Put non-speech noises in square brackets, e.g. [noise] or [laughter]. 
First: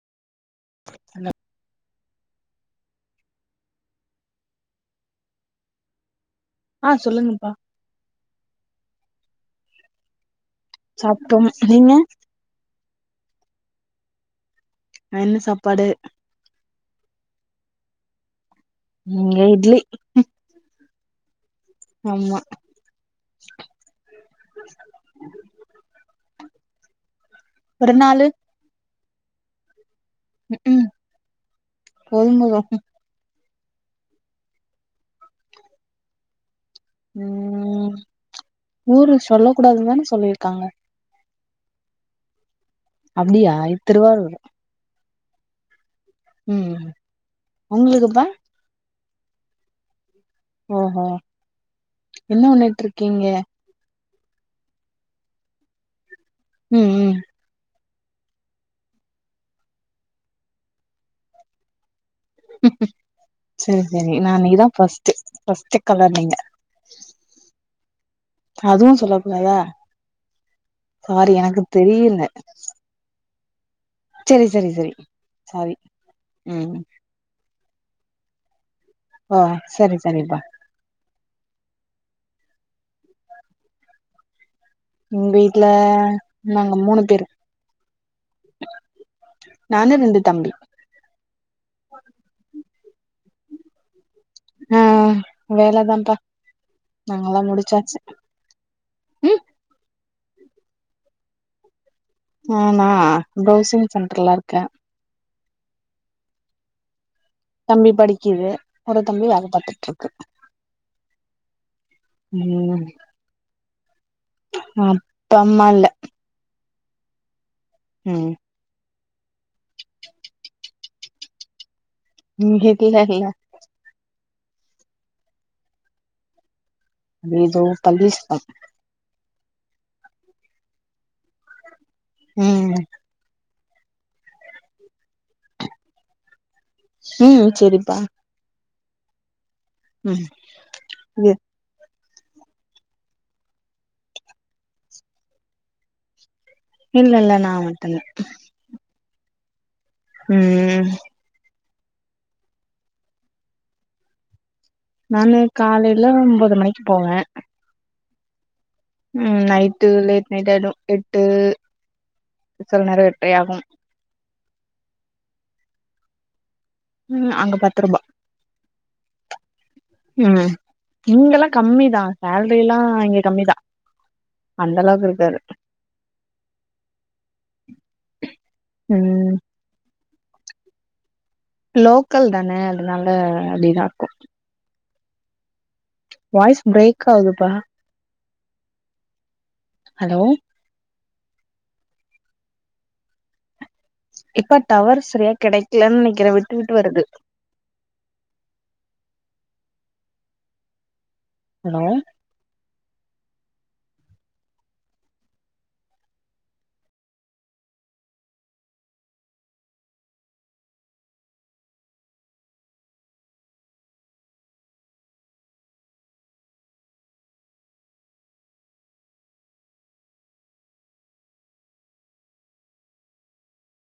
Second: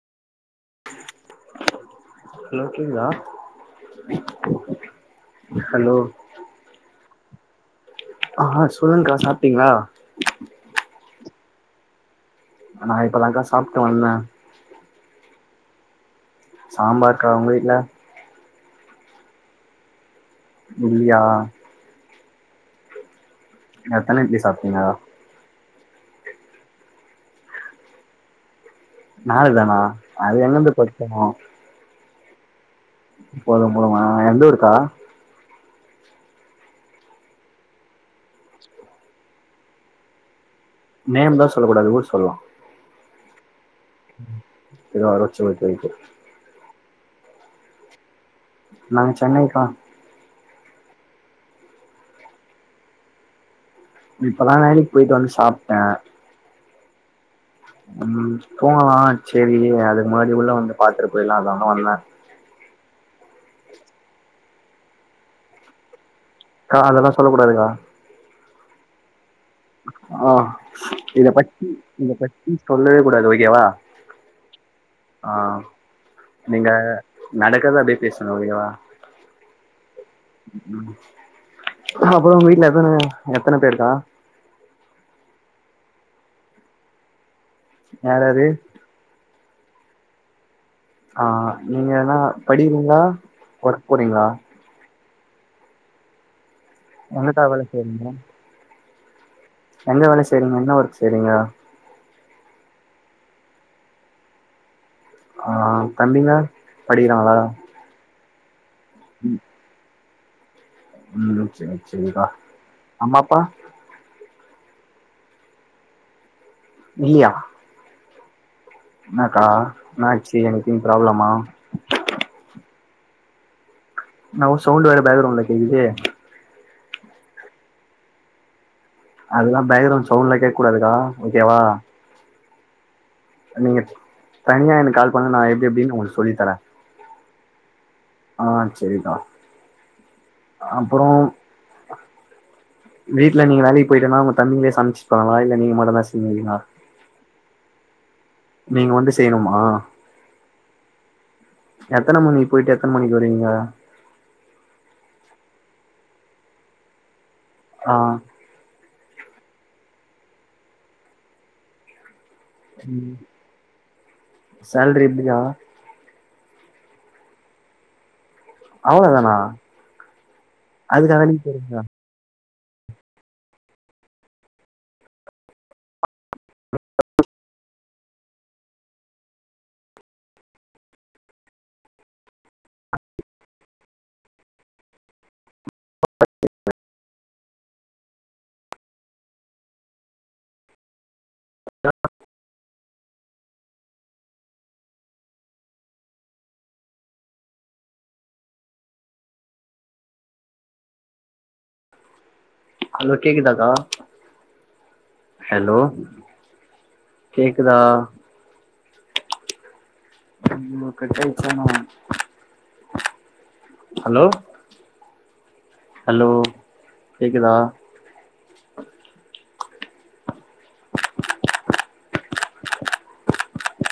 அண்ண ஹலோ இருக்கீங்களா ஹலோ ஆ சொல்லுங்கப்பா ஆ சொல்லுங்க்கா சாப்டீங்களா சாப்டோம் நீங்க நா இப்பதாக்கா சாப்ட்டு வந்த என்ன சாப்பாடு சாம்பார்க்கா உங்க வீட்ல இங்க இட்லி ம் இல்லியா அம்மா எத்தன இட்லி சாப்ட்டீங்க ஒரு நாலு நாலு தானா அது எங்கருந்து பத்து போதும் போதும் போதும் போதுமா எந்த ஊருக்கா ம் ஊரு சொல்ல கூடாதுன்னு தான சொல்லிருக்காங்க நேம் தா சொல்லக்கூடாது ஊரு சொல்லலா அப்டியா திருவாரூர் திருவாரூர் செரி ஓகே ஓகே ம் உங்களுக்குப்பா நாங்க சென்னைக்கா ஓஹோ என்ன பண்ணிட்ருக்கீங்க இப்பதா வேலைக்கு போயிட்டு வந்து சாப்ட்ட ம் ம் ம் தூங்கலா சரி அதுக்கு முன்னாடி உள்ள வந்து பாத்துட்டு போயிடலாம அதுதா வந்தே ம் ம் சரி சரி நா நீதா ஃபர்ஸ்ட்டு ஃபர்ஸ்ட்டு காலர் நீீங்க கா அதெல்லா சொல்ல கூடாதுக்கா அதுவு சொல்லக்கூடாதா ஆ இத சாரி எனக்கு பத்தி இத தெரியல பத்தி சொல்லவே கூடாது ஓகேவா சரி சரி சரி ஆ சாரி நீங்க ம் நடக்கறத அப்டியே பேசுங்க ஓகேவா ஆ சரி சரிப்பா அப்பறோ வீட்டுல எத்த எத்தனை பேருக்கா எங்க வீட்டல நாங்க மூணு பேரு யார் யாரு நானு ரெண்டு தம்பி ஆ நீங்கன்ன படிக்கிறாங்களா ஒர்க் போறீங்களா ஆ வேலதான்ப்பா நாங்கலா எங்கக்கா வேல முடிச்சாச்சு செய்றீங்க ம் எங்க வேலை செயிரிங்க என்ன ஒர்க் செயிரிங்க ஆ நா ப்ரௌசிங் சென்டர்லா இருக்க ஆ தம்பிங்க படிக்கிறாங்கலா இது ஒரு தம்பி வேல பர்த்துட்டுருக்கு ம் சரி சரிக்கா அம்மாப்பா அப்பம்மா இல்ல இல்லியா ம் என்னாக்கா என்னாச்சு எனிதிங் ப்ராப்ளமா. இங்க கேக்காதீங்க நவ் சவுண்ட் வேற பேக்ரவுண்ட்ல கே்குதே அது இது பல்விஸ்தம் அதெல்லா பேக்கரவுண்ட் சவுண்ட்லா கேக்கூடதுக்கா ஓகேவா ம் நீங்க தனியா எனக்கு கால் பண்ணுங்க நான எப்படி எப்படின்னு உங்களுக்கு சொல்லி தரே ம் சரிப்பா ஆ சரிகா ம் இது வீட்ல நீங்க வேலைக்கு போயிட்டன்னா உங்க தம்பிங்க சமைச்சுபாங்களா இல்ல நீங்க மட் தா செய்விங்கீங்களா இல்ல இல்ல நா மட்டுந்தா நீங்க வந்து செய்யணுமா ம் ம் எத்தனை மணிக்கு போயிட்டு எத்தனை மணிக்கு வருவிங்க விடியக் காலையில ஒன்பது மணிக்கு போவே ஆ ம் நைட்டு லேட் நைட் ஆயிடு எட்டு சிலநேர ம் ஏற்றையாகு சேல்ரி எப்டிக்கா ம் அங்க பத்து ரூபா அவளதானா ம் இிங்கல்லா போறீங்களா கம்மிதா சேலரில்லா இங்க கம்மிதா அந்தளவுக்கு இருக்காது [inaudible] ம் லோக்கல் தான அதனால அப்படிதா இருக்கு வாய்ஸ் பிரேக் ஆதுபா அலோ [inaudible] இப்பா டவர் சரியா கெடைக்கலன் நெனைக்கிற விட்டு விட்டு வருது அ அலோ ஹலோ கேக்குதாக்கா ஹலோ கேக்குதா ம் கட்டியாச்சாண்ணா ஹலோ ஹலோ கேக்குதா